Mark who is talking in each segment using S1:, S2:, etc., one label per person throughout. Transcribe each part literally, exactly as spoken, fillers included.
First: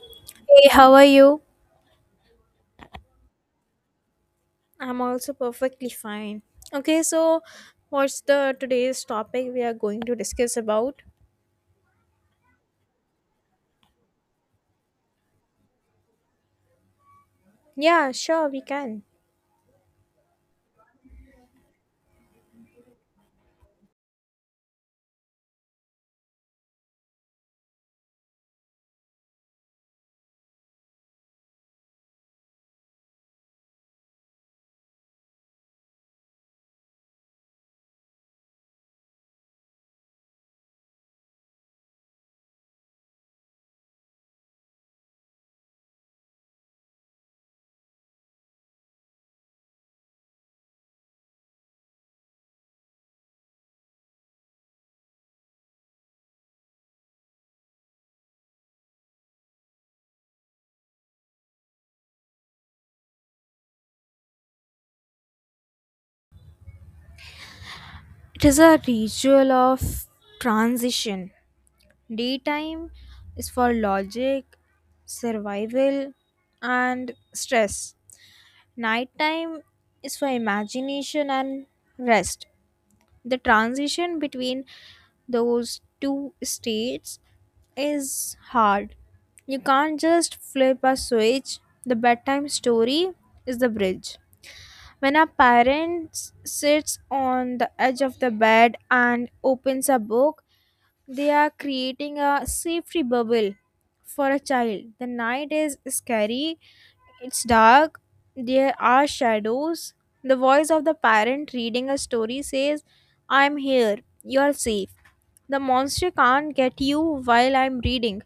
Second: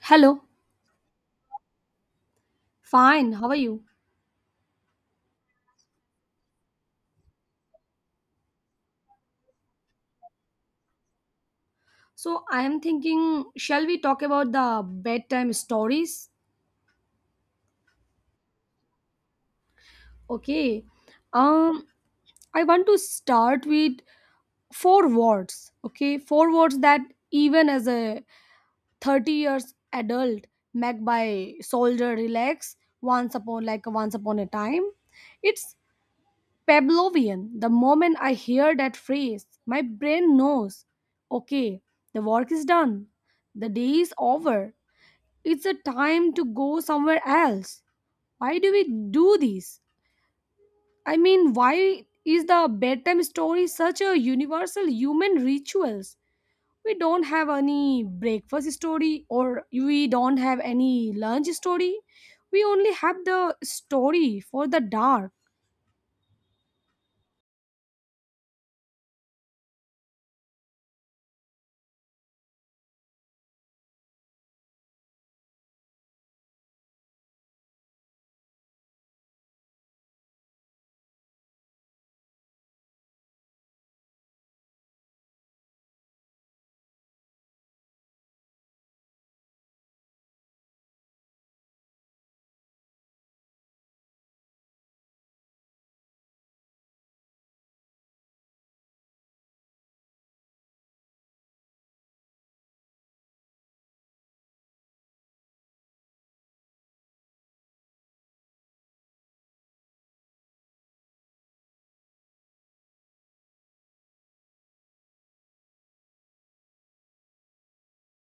S1: Hello,
S2: Hey, how are you?
S1: fine. How are you?
S2: I'm also perfectly fine. Okay, so what's the today's topic we are going to discuss about?
S1: So, I am thinking, shall we talk about the bedtime stories?
S2: Yeah, sure, we can.
S1: Okay. Um, I want to start with four words. Okay, four words that even as a thirty years adult, met by soldier relax once upon like once upon a time. It's Pavlovian. The moment I hear that phrase, my brain knows. Okay, the work is done. The day is over, it's a time to go somewhere else. Why do we do this? I mean, why is the bedtime story such a universal human rituals? We don't have any breakfast story or we don't have any lunch story. We only have the story for the dark.
S2: It is a ritual of transition. Daytime is for logic, survival, and stress. Nighttime is for imagination and rest. The transition between those two states is hard. You can't just flip a switch. The bedtime story is the bridge. When a parent sits on the edge of the bed and opens a book, they are creating a safety bubble for a child. The night is scary, it's dark, there are shadows. The voice of the parent reading a story says, "I'm here, you're safe. The monster can't get you while I'm reading."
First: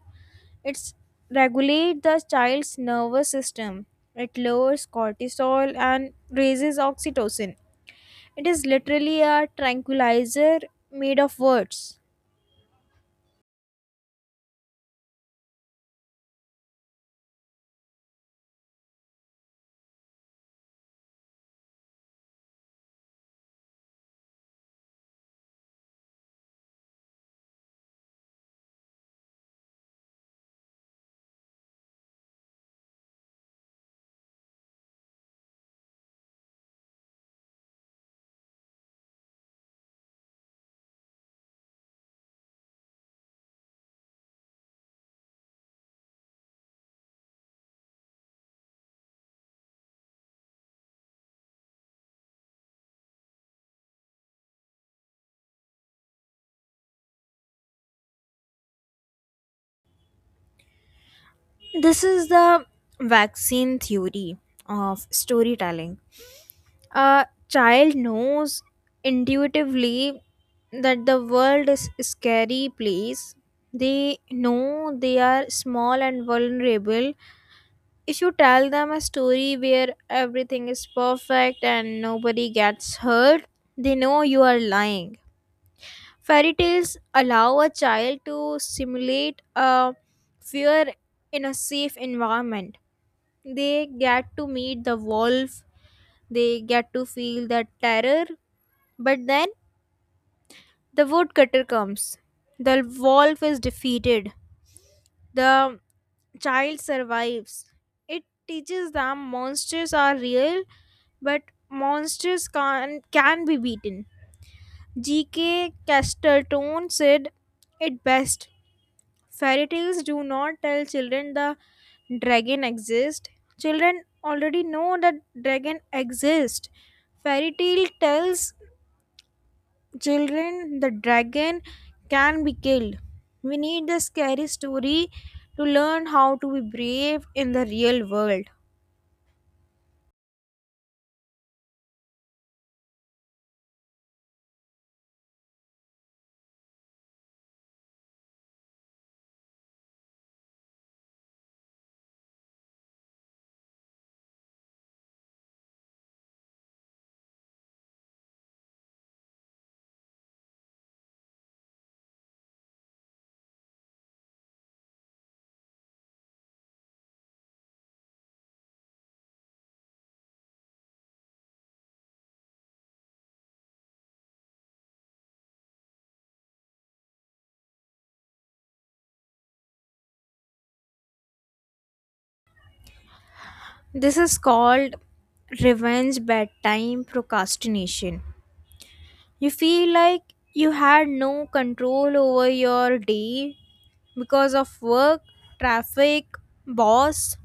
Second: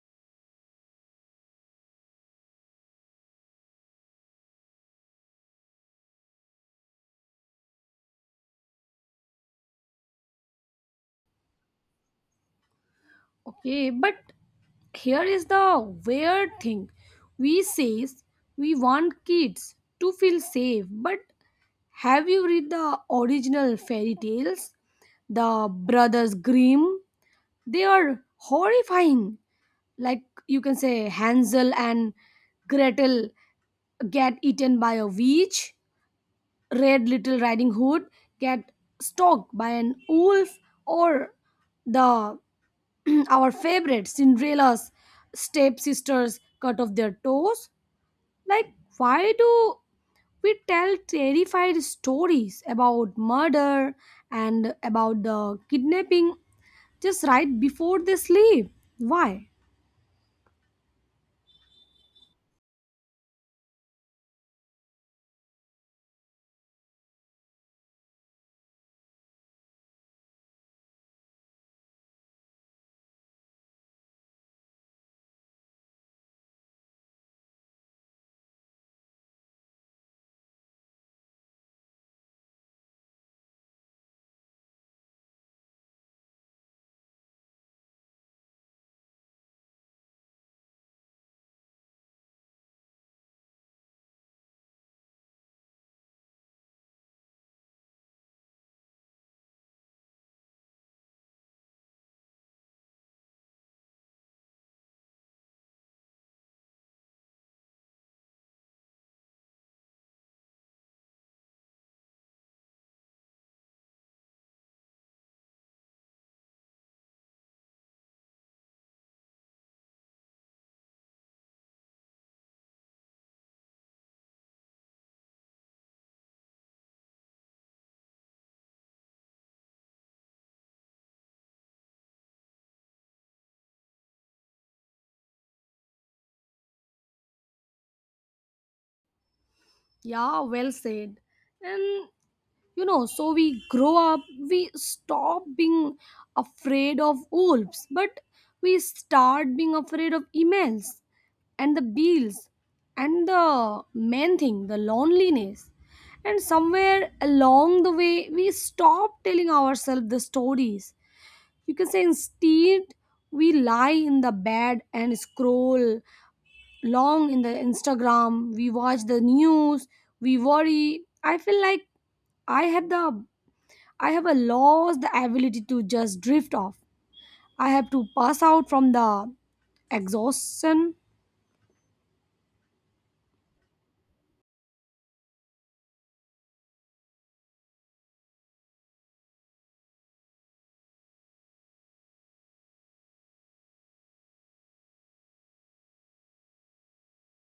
S2: It's regulate the child's nervous system. It lowers cortisol and raises oxytocin. It is literally a tranquilizer made of words.
S1: Okay, but here is the weird thing. We says we want kids to feel safe, but have you read the original fairy tales? The brothers grimm, they are horrifying, like you can say hansel and gretel get eaten by a witch, red little riding hood get stalked by an wolf, or the our favorite cinderella's stepsisters cut off their toes. Like why do we tell terrified stories about murder and about the kidnapping just right before they sleep. Why?
S2: This is the vaccine theory of storytelling. A child knows intuitively that the world is a scary place. They know they are small and vulnerable. If you tell them a story where everything is perfect and nobody gets hurt, they know you are lying. Fairy tales allow a child to simulate a fear in a safe environment. They get to meet the wolf, they get to feel the terror, but then the woodcutter comes. The wolf is defeated. The child survives. It teaches them monsters are real, but monsters can, can be beaten. G K. Chesterton said it best. Fairy tales do not tell children the dragon exists. Children already know that dragon exists. Fairy tale tells children the dragon can be killed. We need the scary story to learn how to be brave in the real world.
S1: Yeah, well said. And you know, so we grow up, we stop being afraid of wolves, but we start being afraid of emails and the bills and the main thing, the loneliness. And somewhere along the way, we stop telling ourselves the stories. You can say instead, we lie in the bed and scroll long in the Instagram, we watch the news, we worry. I feel like I have the I have a lost the ability to just drift off. I have to pass out from the exhaustion.
S2: This is called revenge bedtime procrastination. You feel like you had no control over your day because of work, traffic, boss.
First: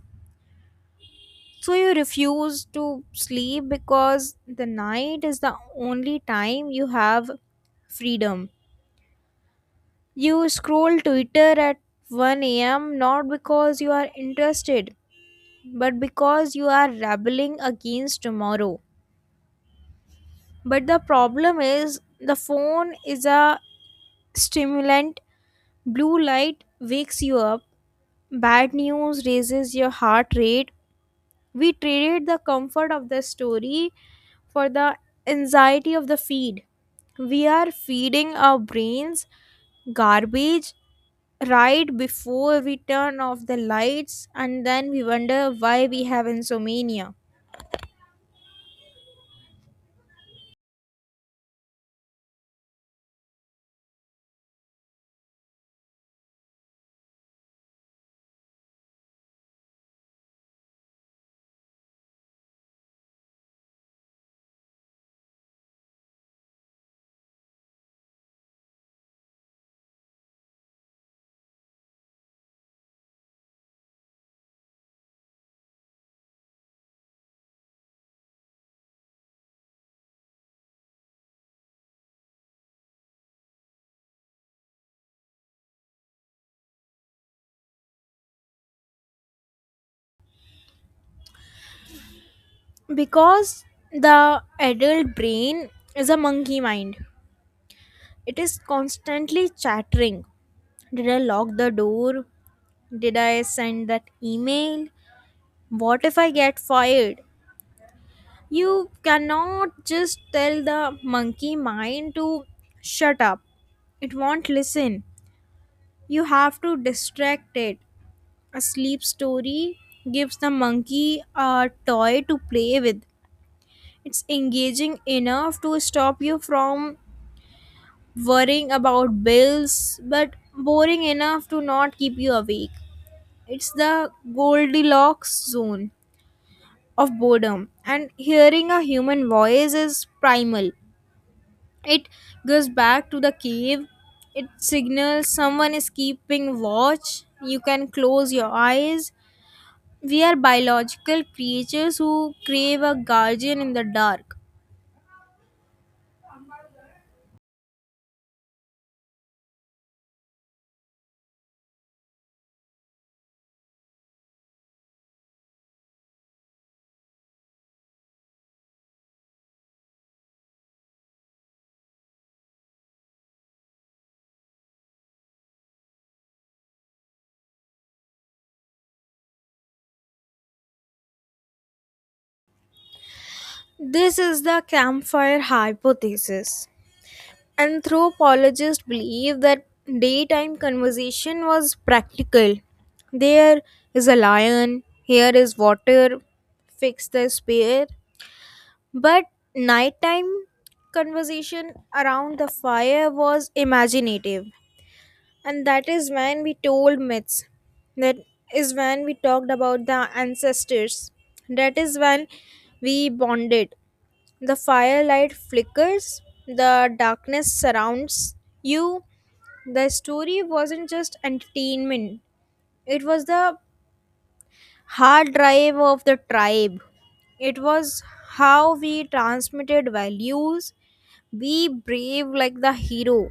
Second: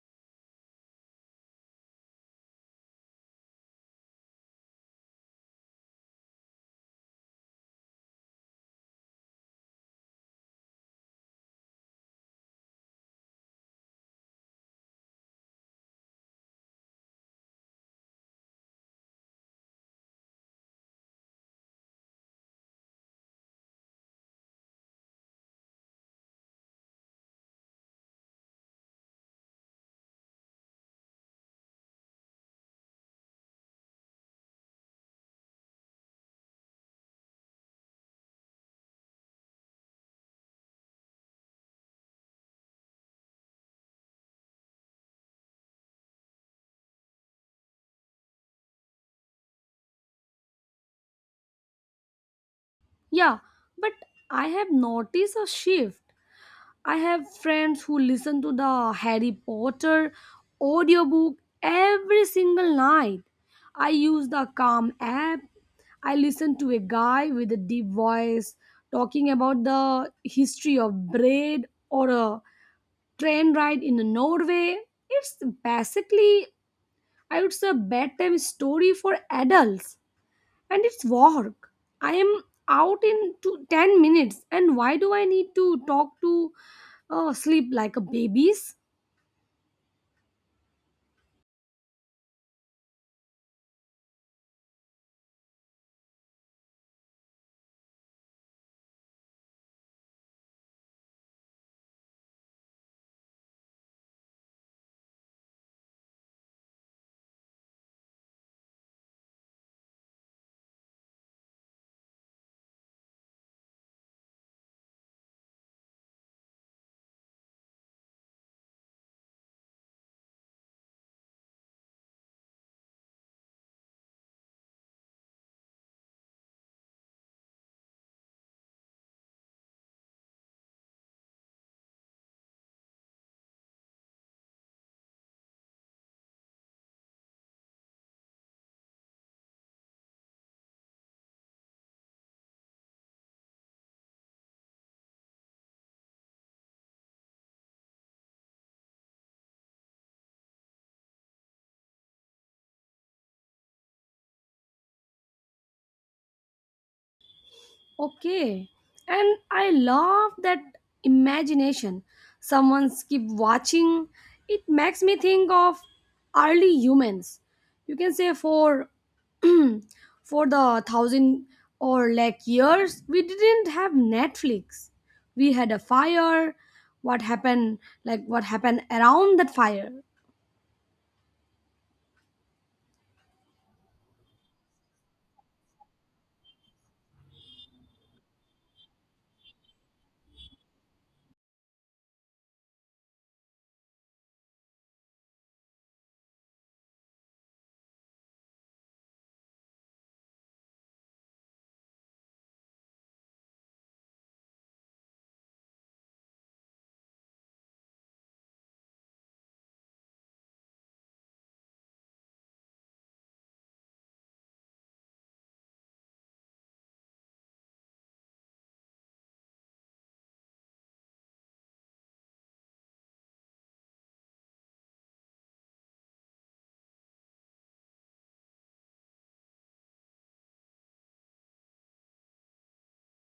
S2: So you refuse to sleep because the night is the only time you have freedom. You scroll Twitter at one a m not because you are interested, but because you are rebelling against tomorrow. But the problem is the phone is a stimulant. Blue light wakes you up. Bad news raises your heart rate. We traded the comfort of the story for the anxiety of the feed. We are feeding our brains garbage right before we turn off the lights, and then we wonder why we have insomnia.
S1: Yeah, but I have noticed a shift. I have friends who listen to the Harry Potter audiobook every single night. I use the Calm app. I listened to a guy with a deep voice talking about the history of bread or a train ride in Norway. It's basically, I would say, a bedtime story for adults, and it's work. I am out in two, ten minutes, and why do I need to talk to uh, sleep like a babies?
S2: Because the adult brain is a monkey mind. It is constantly chattering. Did I lock the door? Did I send that email? What if I get fired? You cannot just tell the monkey mind to shut up. It won't listen. You have to distract it. A sleep story gives the monkey a toy to play with. It's engaging enough to stop you from worrying about bills, but boring enough to not keep you awake. It's the Goldilocks zone of boredom, and hearing a human voice is primal. It goes back to the cave, it signals someone is keeping watch. You can close your eyes. We are biological creatures who crave a guardian in the dark.
S1: Okay. And I love that imagination. Someone keep watching. It makes me think of early humans. You can say for for the thousand or like years we didn't have Netflix. We had a fire. What happened, like what happened around that fire?
S2: This is the campfire hypothesis. Anthropologists believe that daytime conversation was practical. There is a lion, here is water, fix the spear. But nighttime conversation around the fire was imaginative. And that is when we told myths. That is when we talked about the ancestors. That is when we bonded. The firelight flickers, the darkness surrounds you. The story wasn't just entertainment, it was the hard drive of the tribe. It was how we transmitted values. Be brave like the hero,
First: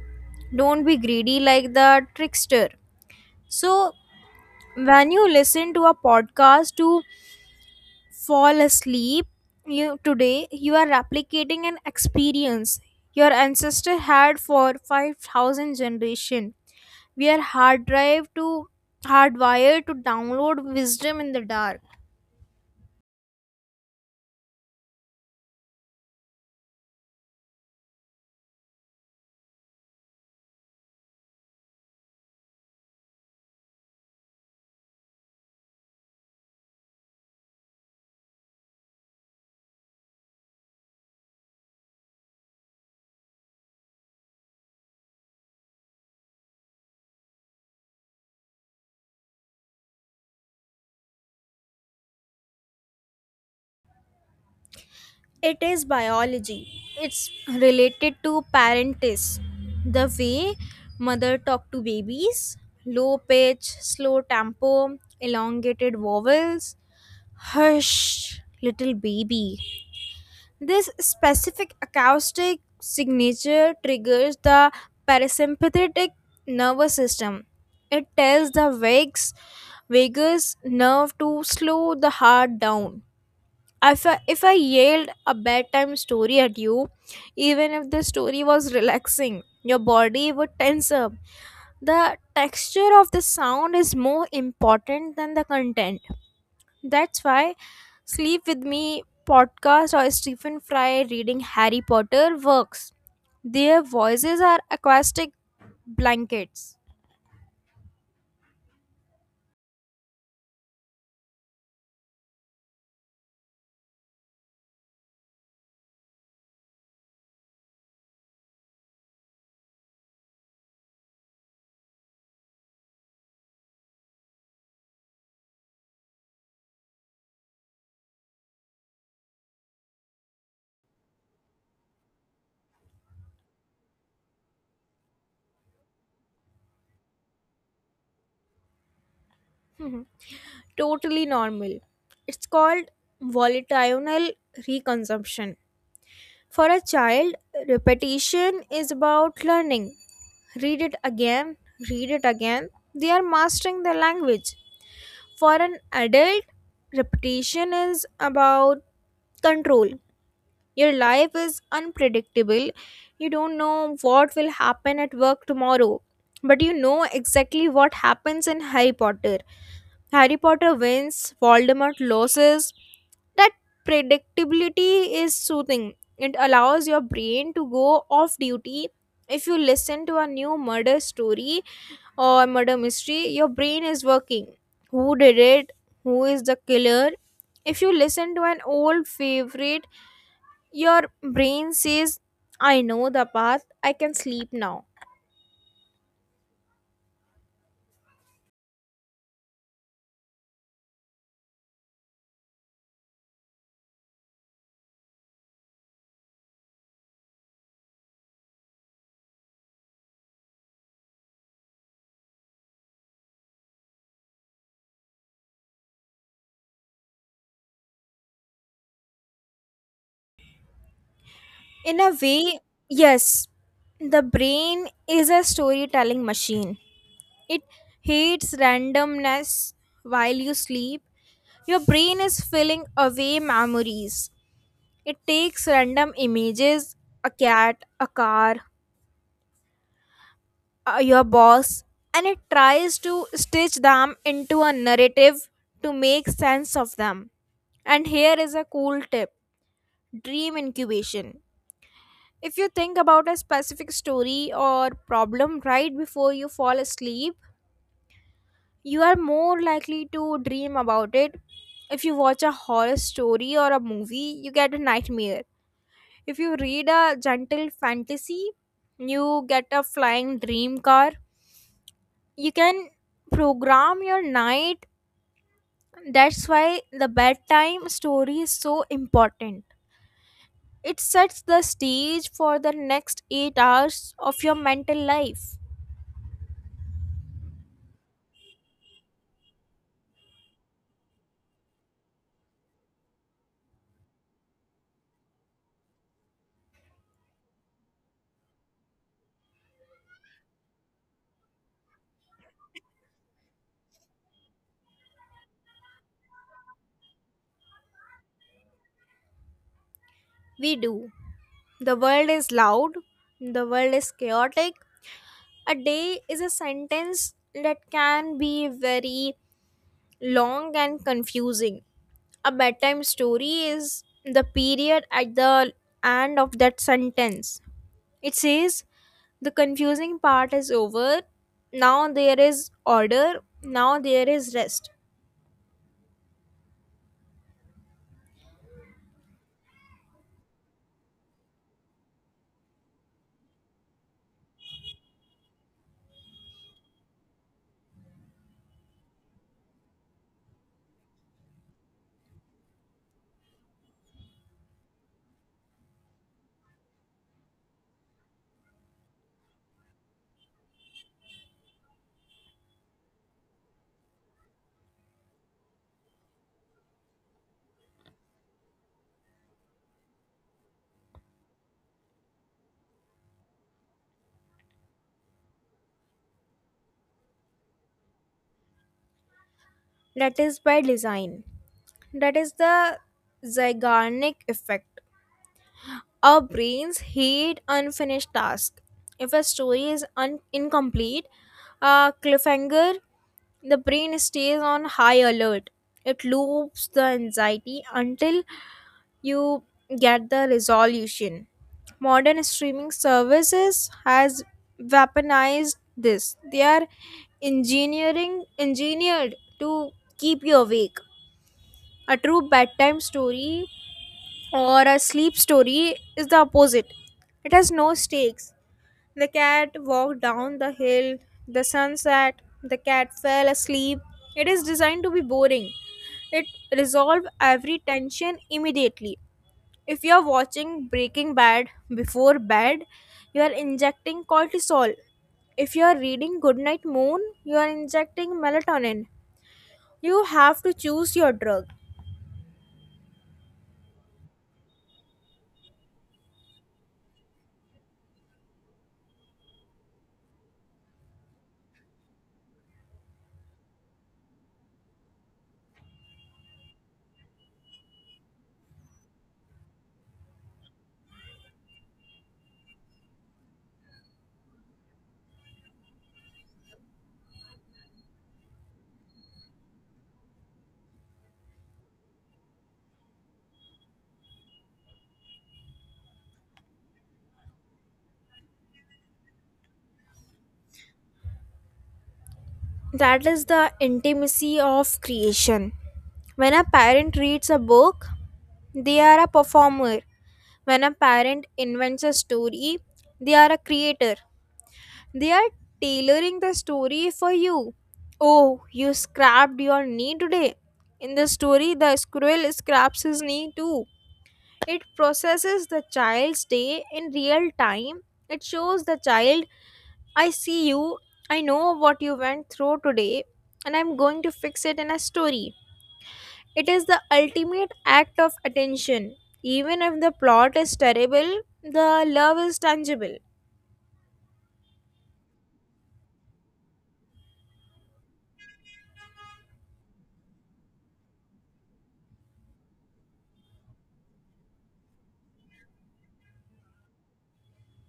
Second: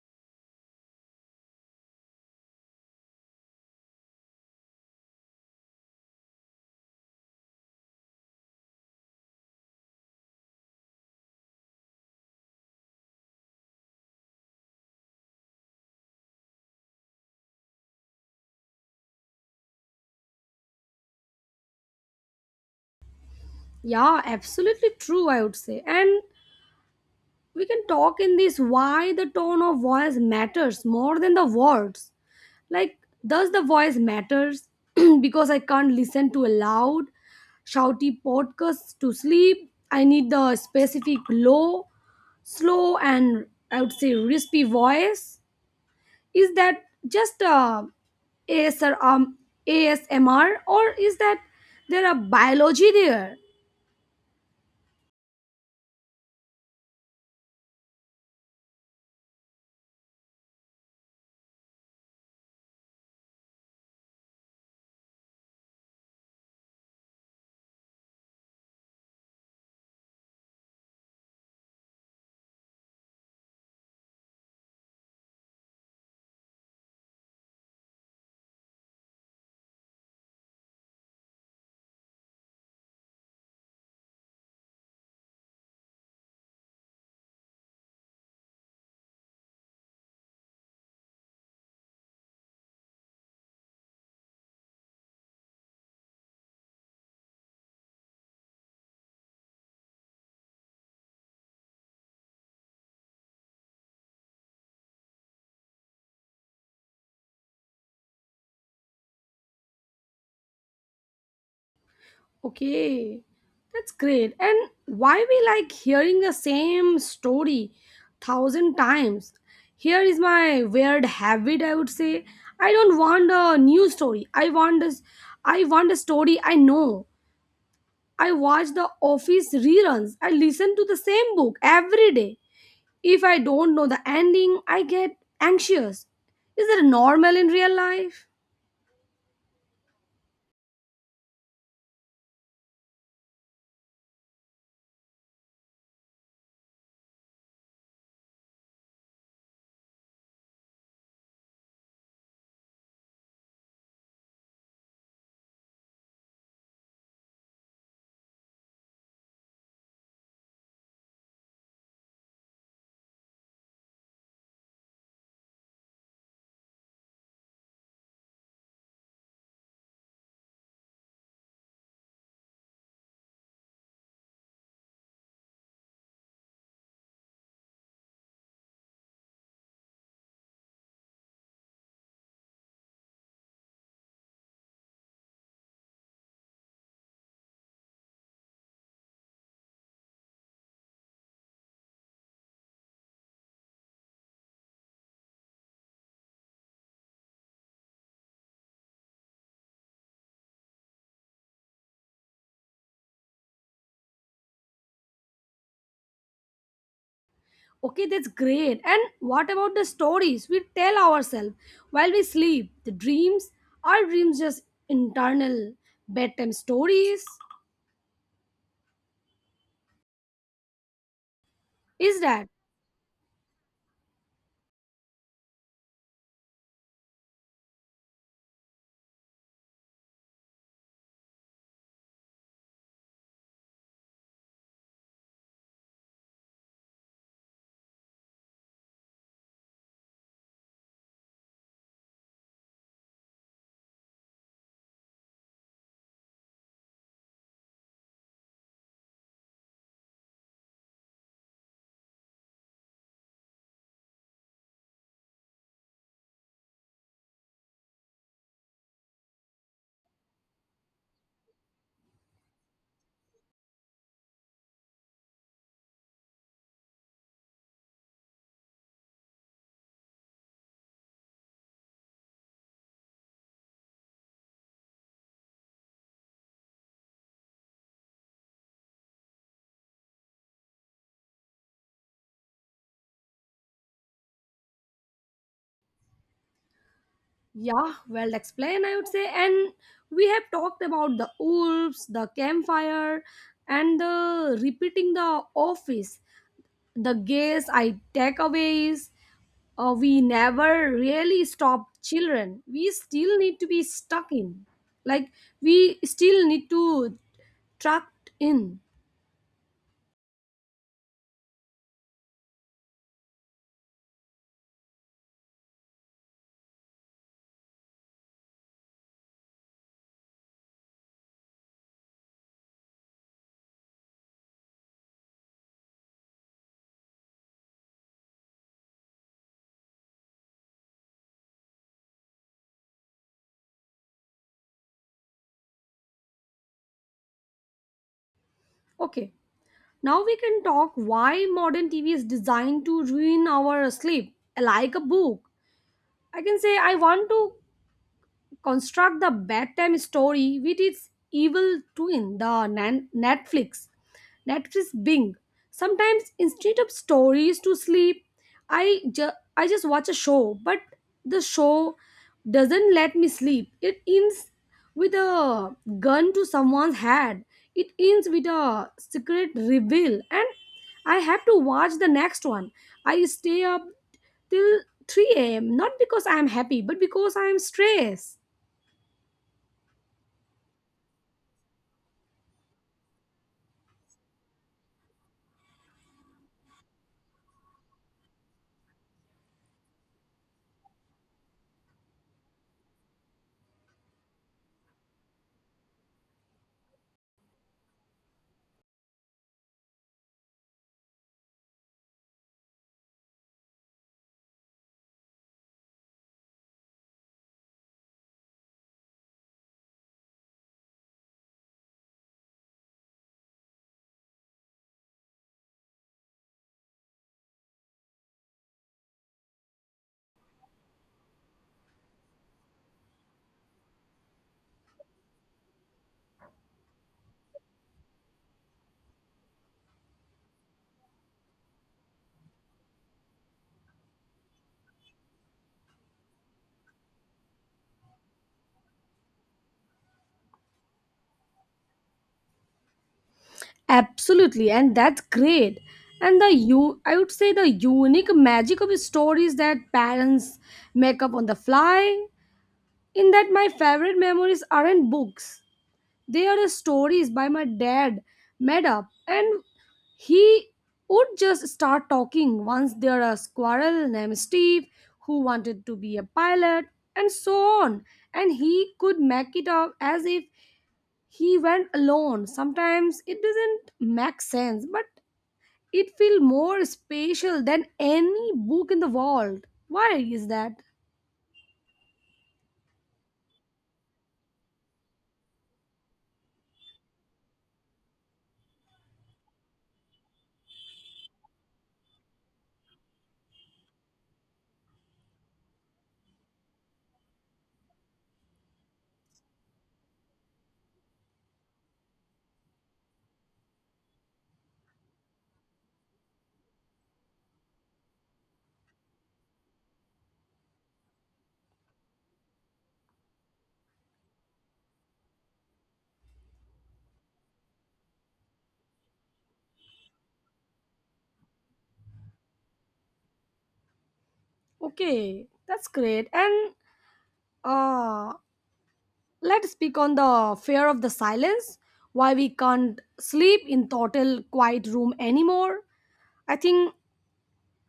S2: don't be greedy like the trickster. So, when you listen to a podcast to fall asleep, you today you are replicating an experience your ancestor had for five thousand generation. We are hard drive to hardwired to download wisdom in the dark.
S1: Yeah, absolutely true, I would say. And we can talk in this why the tone of voice matters more than the words, like does the voice matters because I can't listen to a loud shouty podcast to sleep. I need the specific low slow and I would say raspy voice. Is that just uh, a ASR, um, asmr, or is that there a biology there?
S2: It is biology. It's related to parentis, the way mother talk to babies. Low pitch, slow tempo, elongated vowels. Hush little baby. This specific acoustic signature triggers the parasympathetic nervous system. It tells the vagus, vagus nerve to slow the heart down. If I, if I yelled a bedtime story at you, even if the story was relaxing, your body would tense up. The texture of the sound is more important than the content. That's why Sleep With Me podcast or Stephen Fry reading Harry Potter works. Their voices are acoustic blankets.
S1: Okay, that's great. And why we like hearing the same story thousand times? Here is my weird habit. I would say I don't want a new story. I want this. I want a story I know. I watch the Office reruns. I listen to the same book every day. If I don't know the ending, I get anxious. Is that normal in real life?
S2: Mhm. Totally normal. It's called volitional reconsumption. For a child, repetition is about learning. Read it again, read it again. They are mastering the language. For an adult, repetition is about control. Your life is unpredictable. You don't know what will happen at work tomorrow, but you know exactly what happens in Harry Potter. Harry Potter wins, Voldemort loses. That predictability is soothing. It allows your brain to go off duty. If you listen to a new murder story or murder mystery, your brain is working. Who did it? Who is the killer? If you listen to an old favorite, your brain says, I know the path, I can sleep now.
S1: Okay, that's great. And what about the stories we tell ourselves while we sleep? The dreams? Are dreams just internal bedtime stories?
S2: In a
S1: Is that?
S2: way, yes, the brain is a storytelling machine. It hates randomness while you sleep. Your brain is filling away memories. It takes random images, a cat, a car, uh, your boss, and it tries to stitch them into a narrative to make sense of them. And here is a cool tip: dream incubation. If you think about a specific story or problem right before you fall asleep, you are more likely to dream about it. If you watch a horror story or a movie, you get a nightmare. If you read a gentle fantasy, you get a flying dream car. You can program your night. That's why the bedtime story is so important. It sets the stage for the next eight hours of your mental life.
S1: Yeah, well explained, I would say. And we have talked about the wolves, the campfire, and the repeating the office. The guess I takeaways. Uh, we never really stop children. We still need to be stuck in. Like, we still need to trapped in.
S2: We do. The world is loud, the world is chaotic. A day is a sentence that can be very long and confusing. A bedtime story is the period at the end of that sentence. It says the confusing part is over. Now there is order. Now there is rest.
S1: Okay, now we can talk why modern T V is designed to ruin our sleep, like a book. I can say I want to construct the bedtime story with its evil twin, the nan- Netflix. Netflix Bing. Sometimes instead of stories to sleep, I ju- I just watch a show, but the show doesn't let me sleep. It ends with a gun to someone's head. It ends with a secret reveal, and I have to watch the next one. I stay up till three a m not because I am happy, but because I am stressed.
S2: That is by design. That is the Zeigarnik effect. Our brains hate unfinished tasks. If a story is un- incomplete, a cliffhanger, the brain stays on high alert. It loops the anxiety until you get the resolution. Modern streaming services has weaponized this. They are engineering engineered to keep you awake. A true bedtime story or a sleep story is the opposite. It has no stakes. The cat walked down the hill, the sun set, the cat fell asleep. It is designed to be boring. It resolves every tension immediately. If you are watching Breaking Bad before bed, you are injecting cortisol. If you are reading Goodnight Moon, you are injecting melatonin. You have to choose your drug.
S1: Absolutely, and that's great. And the you, I would say, the unique magic of stories that parents make up on the fly. In that, my favorite memories aren't books; they are the stories by my dad made up, and he would just start talking. Once there a squirrel named Steve who wanted to be a pilot, and so on, and he could make it up as if he went alone. Sometimes it doesn't make sense, but it feels more spatial than any book in the world. Why is that?
S2: That is the intimacy of creation. When a parent reads a book, they are a performer. When a parent invents a story, they are a creator. They are tailoring the story for you. Oh, you scrapped your knee today. In the story, the squirrel scraps his knee too. It processes the child's day in real time. It shows the child, I see you. I know what you went through today, and I'm going to fix it in a story. It is the ultimate act of attention. Even if the plot is terrible, the love is tangible.
S1: Okay, that's great. And uh, let's speak on the fear of the silence. Why we can't sleep in total quiet room anymore. I think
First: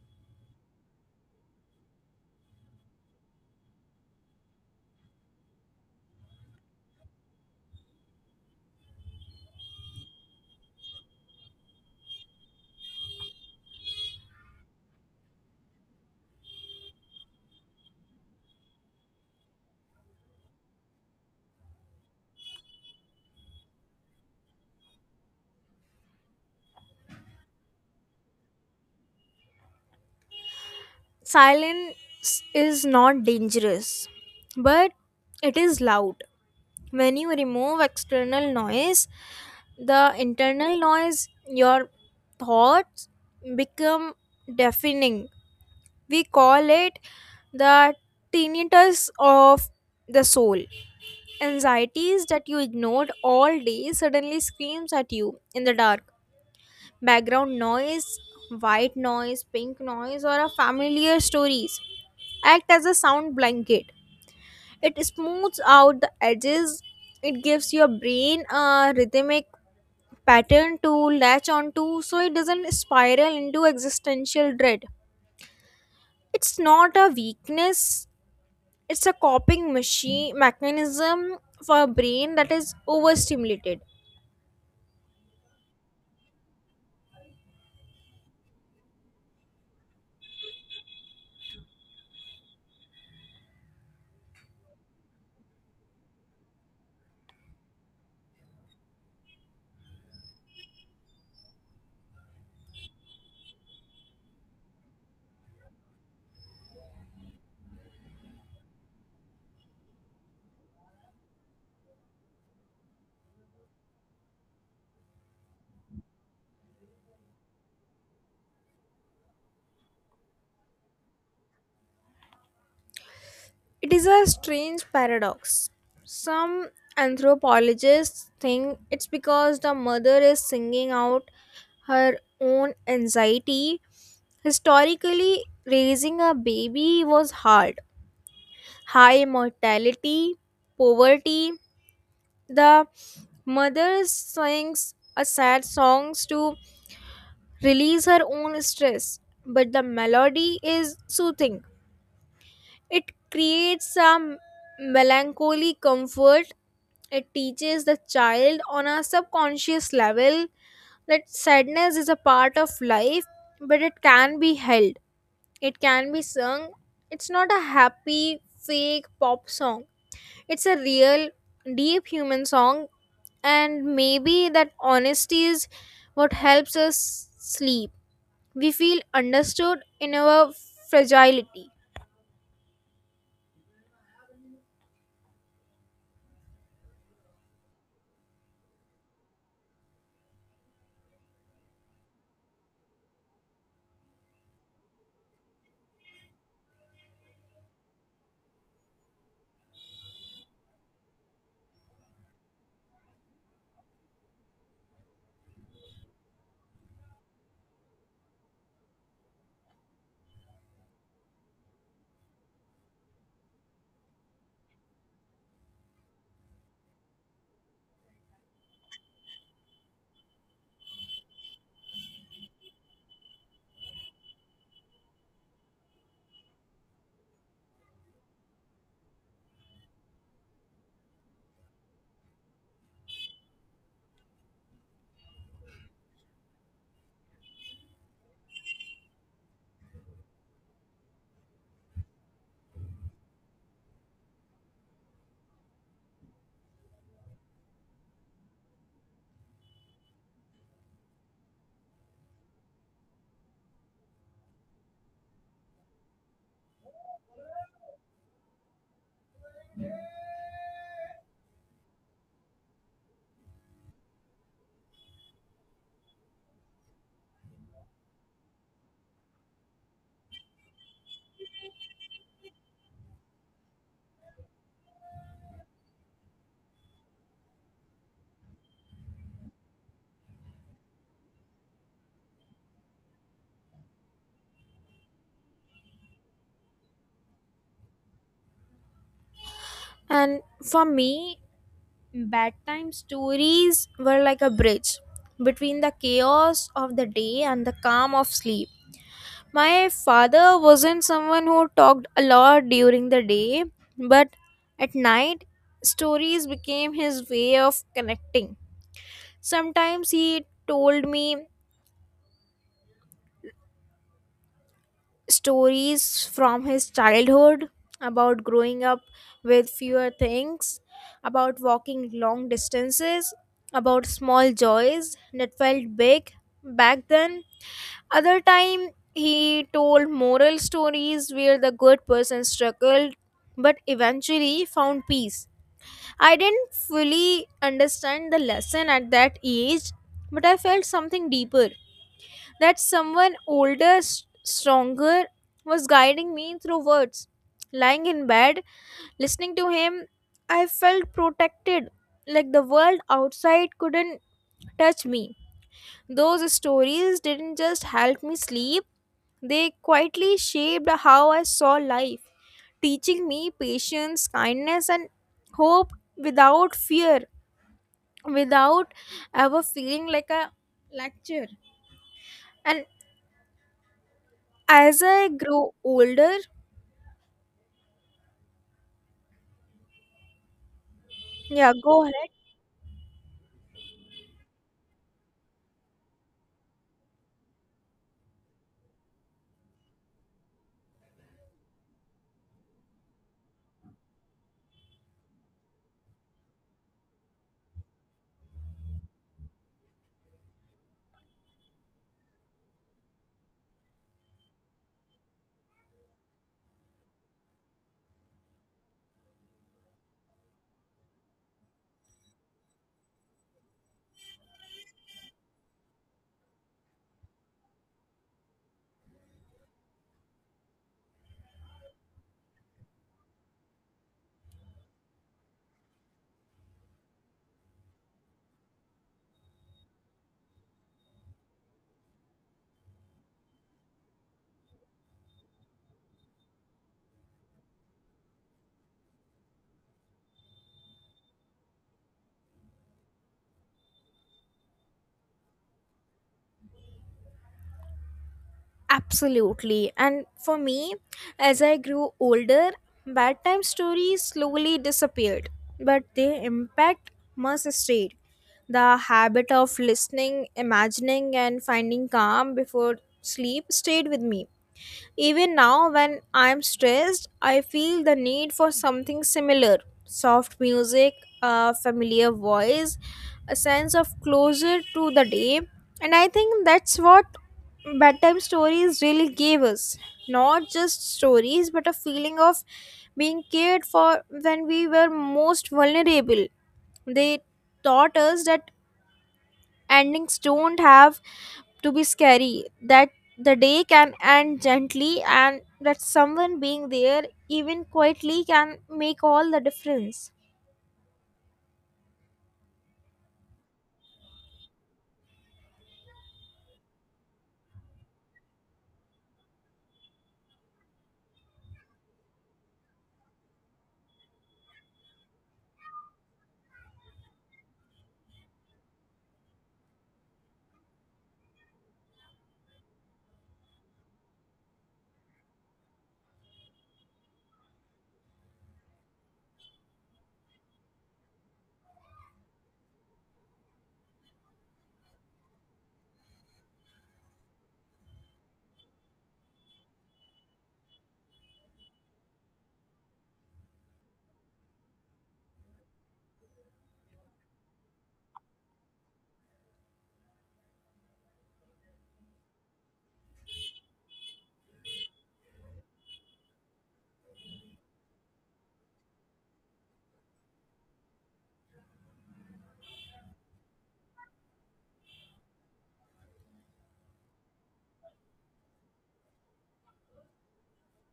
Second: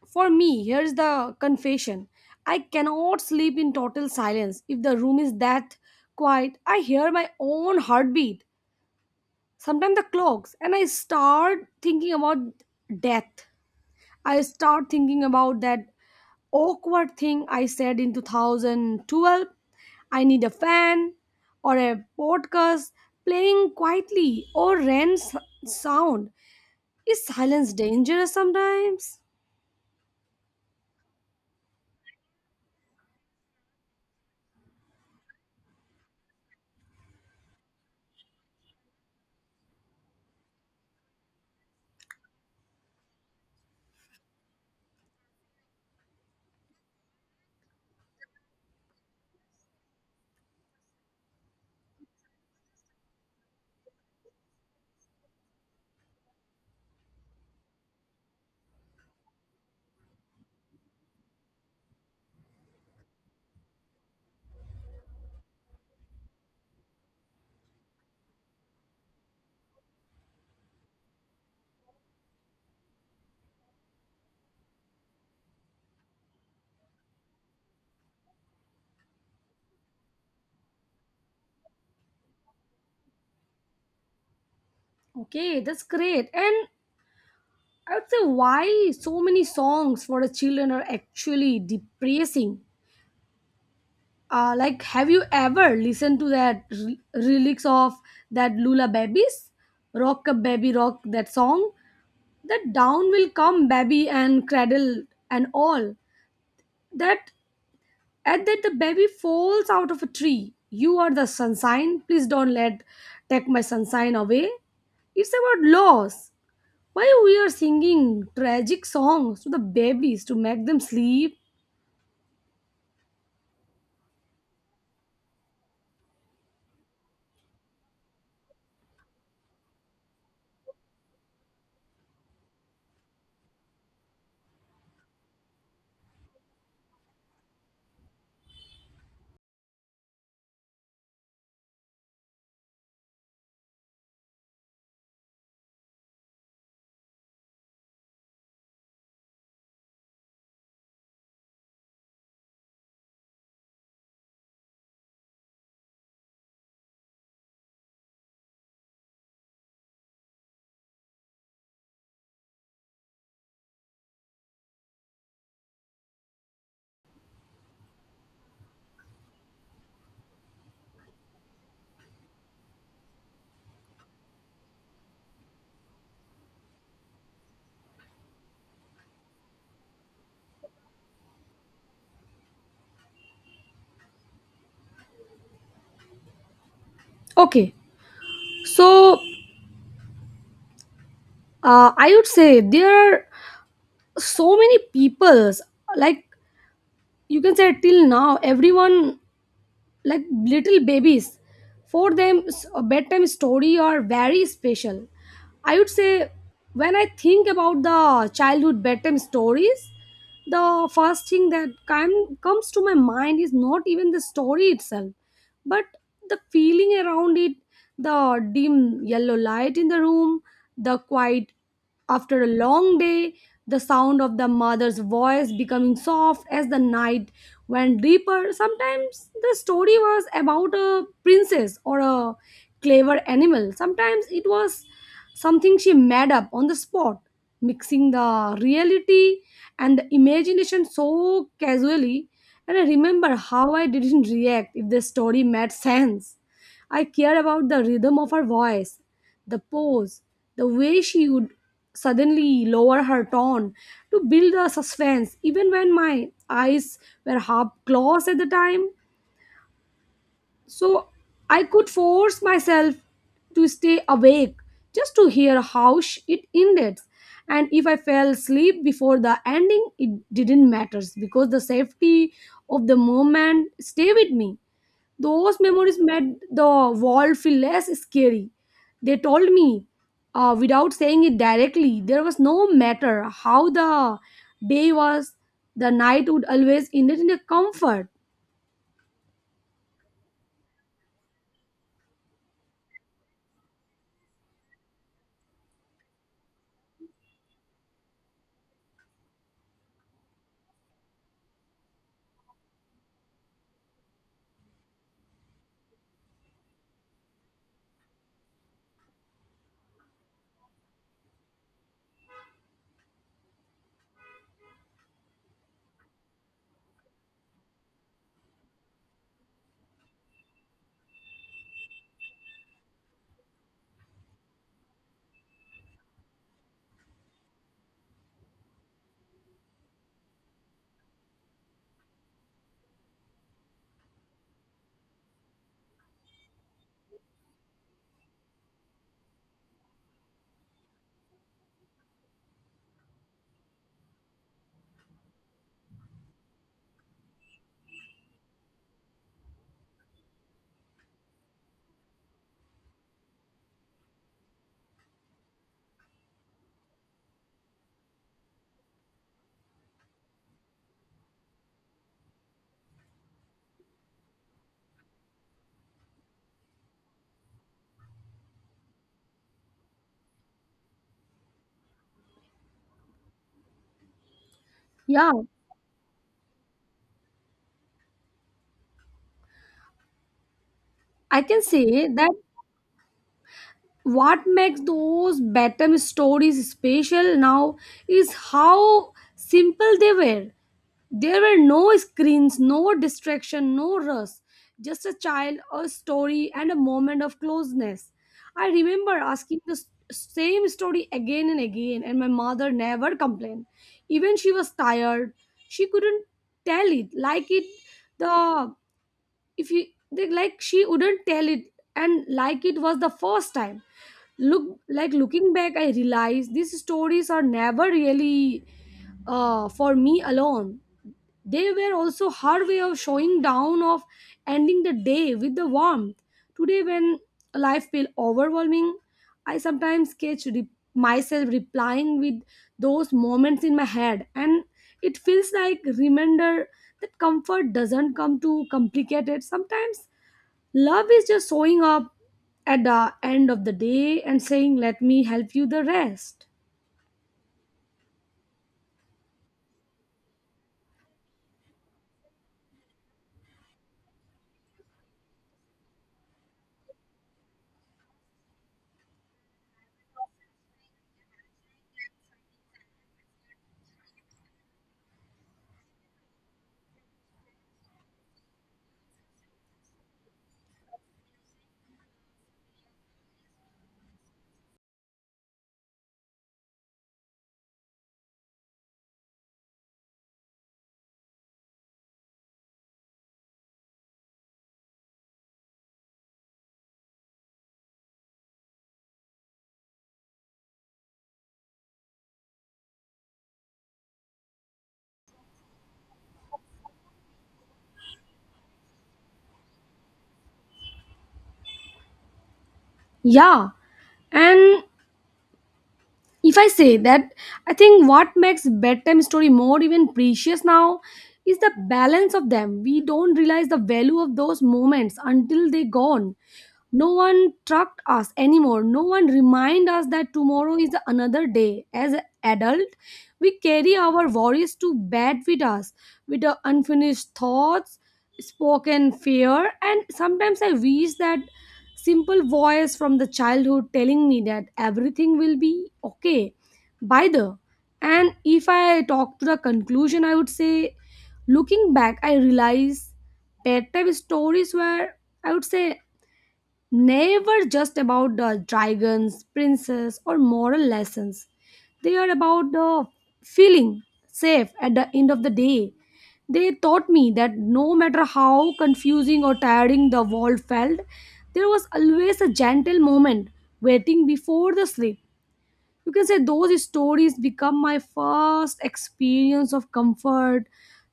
S1: for me, here's the confession. I cannot sleep in total silence. If the room is that quiet, I hear my own heartbeat, sometimes the clocks, and I start thinking about death. I start thinking about that awkward thing I said in two thousand twelve. I need a fan or a podcast playing quietly or rain s- sound. Is silence dangerous sometimes?
S2: Silence is not dangerous, but it is loud. When you remove external noise, the internal noise, your thoughts become deafening. We call it the tinnitus of the soul. Anxieties that you ignored all day suddenly screams at you in the dark. Background noise, white noise, pink noise, or a familiar stories act as a sound blanket. It smooths out the edges. It gives your brain a rhythmic pattern to latch onto so it doesn't spiral into existential dread. It's not a weakness, it's a coping machine mechanism for a brain that is overstimulated.
S1: Okay, that's great. And I would say why so many songs for the children are actually depressing. Uh, like, have you ever listened to that re- lyrics of that Lula Babies, Rock a Baby Rock, that song? That down will come baby and cradle and all that, at that the baby falls out of a tree. You are the sunshine, please don't let take my sunshine away. It's about loss. Why we are singing tragic songs to the babies to make them sleep?
S2: It is a strange paradox. Some anthropologists think it's because the mother is singing out her own anxiety. Historically, raising a baby was hard. High mortality, poverty. The mother sings a sad songs to release her own stress, but the melody is soothing. It creates some melancholy comfort. It teaches the child on a subconscious level that sadness is a part of life, but it can be held, it can be sung. It's not a happy, fake pop song, it's a real, deep human song, and maybe that honesty is what helps us sleep. We feel understood in our fragility.
S1: Okay, so uh, I would say there are so many peoples, like you can say till now everyone, like little babies, for them s- a bedtime story are very special. I would say, when I think about the childhood bedtime stories, the first thing that com- comes to my mind is not even the story itself, but the feeling around it, the dim yellow light in the room, the quiet after a long day, the sound of the mother's voice becoming soft as the night went deeper. Sometimes the story was about a princess or a clever animal. Sometimes it was something she made up on the spot, mixing the reality and the imagination so casually. And I remember how I didn't react if the story made sense. I care about the rhythm of her voice, the pose, the way she would suddenly lower her tone to build a suspense, even when my eyes were half closed at the time. So I could force myself to stay awake just to hear how sh- it ended. And if I fell asleep before the ending, it didn't matter because the safety of the moment stay with me. Those memories made the world feel less scary. They told me, uh, without saying it directly, there was no matter how the day was, the night would always end in a comfort.
S2: And for me, bedtime stories were like a bridge between the chaos of the day and the calm of sleep. My father wasn't someone who talked a lot during the day, but at night, stories became his way of connecting. Sometimes he told me stories from his childhood, about growing up with fewer things, about walking long distances, about small joys that felt big back then. Other time, he told moral stories where the good person struggled but eventually found peace. I didn't fully understand the lesson at that age, but I felt something deeper, that someone older, s- stronger, was guiding me through words. Lying in bed, listening to him, I felt protected, like the world outside couldn't touch me. Those stories didn't just help me sleep, they quietly shaped how I saw life, teaching me patience, kindness, and hope without fear, without ever feeling like a lecture. And as I
S1: Yeah,
S2: grow older,
S1: I can
S2: yeah, go
S1: say
S2: ahead.
S1: that what makes those bedtime stories special now is how simple they were. There were no screens, no distraction, no rush, just a child, a story, and a moment of closeness. I remember asking the s- same story again and again, and my mother never complained. Even she was tired, she couldn't tell it like it. The if you they- like, She wouldn't tell it, and like it was the first time. Look, like looking back, I realized these stories are never really uh, for me alone. They were also her way of showing down, of ending the day with the warmth. Today, when life feels overwhelming, I sometimes catch re- myself replying with those moments in my head, and it feels like reminder that comfort doesn't come too complicated. Sometimes love is just showing up at the end of the day and saying, "Let me help you the rest."
S2: Absolutely. And for me, as I grew older, bedtime stories slowly disappeared, but their impact must stayed. The habit of listening, imagining, and finding calm before sleep stayed with me. Even now, when I'm stressed, I feel the need for something similar: soft music, a familiar voice, a sense of closure to the day. And I think that's what bedtime stories really gave us, not just stories, but a feeling of being cared for when we were most vulnerable. They taught us that endings don't have to be scary, that the day can end gently, and that someone being there even quietly can make all the difference.
S1: Yeah, and if I say that, I think what makes bedtime story more even precious now is the balance of them. We don't realize the value of those moments until they gone. No one trucked us anymore, no one remind us that tomorrow is another day. As an adult, we carry our worries to bed with us, with the unfinished thoughts, spoken fear, and sometimes I wish that simple voice from the childhood telling me that everything will be okay by the. And if I talk to the conclusion, I would say, looking back I realize bedtime stories were, I would say, never just about the dragons, princes, or moral lessons. They are about the feeling safe at the end of the day. They taught me that no matter how confusing or tiring the world felt, there was always a gentle moment waiting before the sleep. You can say those stories become my first experience of comfort,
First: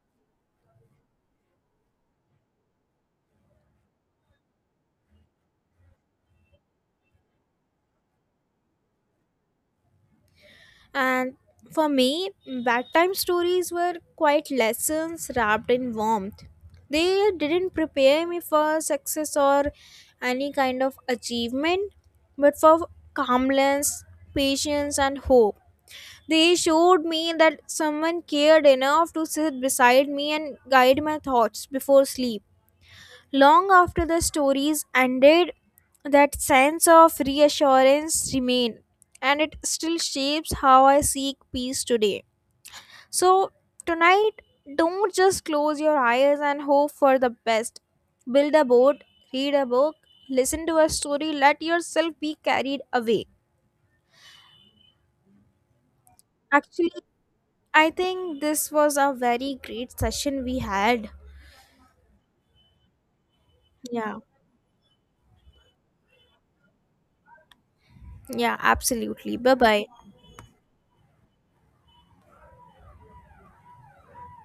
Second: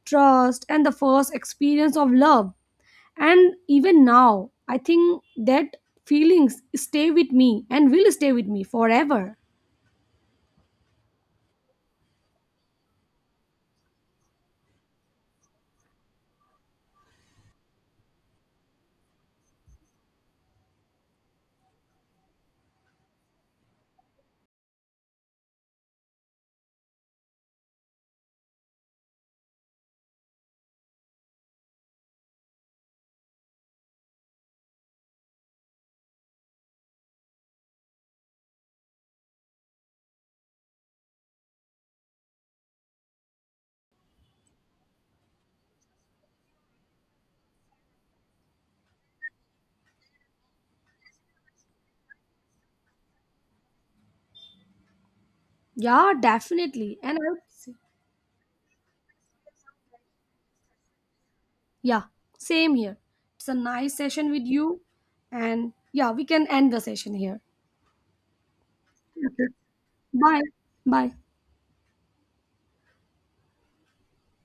S1: trust, and the first experience of love. And even now I think that feelings stay with me and will stay with me forever.
S2: And for me, bedtime stories were quite lessons wrapped in warmth. They didn't prepare me for success or any kind of achievement, but for calmness, patience, and hope. They showed me that someone cared enough to sit beside me and guide my thoughts before sleep. Long after the stories ended, that sense of reassurance remained, and it still shapes how I seek peace today. So, tonight, don't just close your eyes and hope for the best. Build a boat, read a book, listen to a story, let yourself be carried away.
S1: Yeah,
S2: Actually,
S1: definitely, and I would say,
S2: I think this was a very great session we had.
S1: yeah, same here, it's a nice
S2: Yeah.
S1: session with you, and yeah we can end the session here.
S2: Yeah, absolutely.
S1: Okay.
S2: Bye bye.
S1: Bye bye.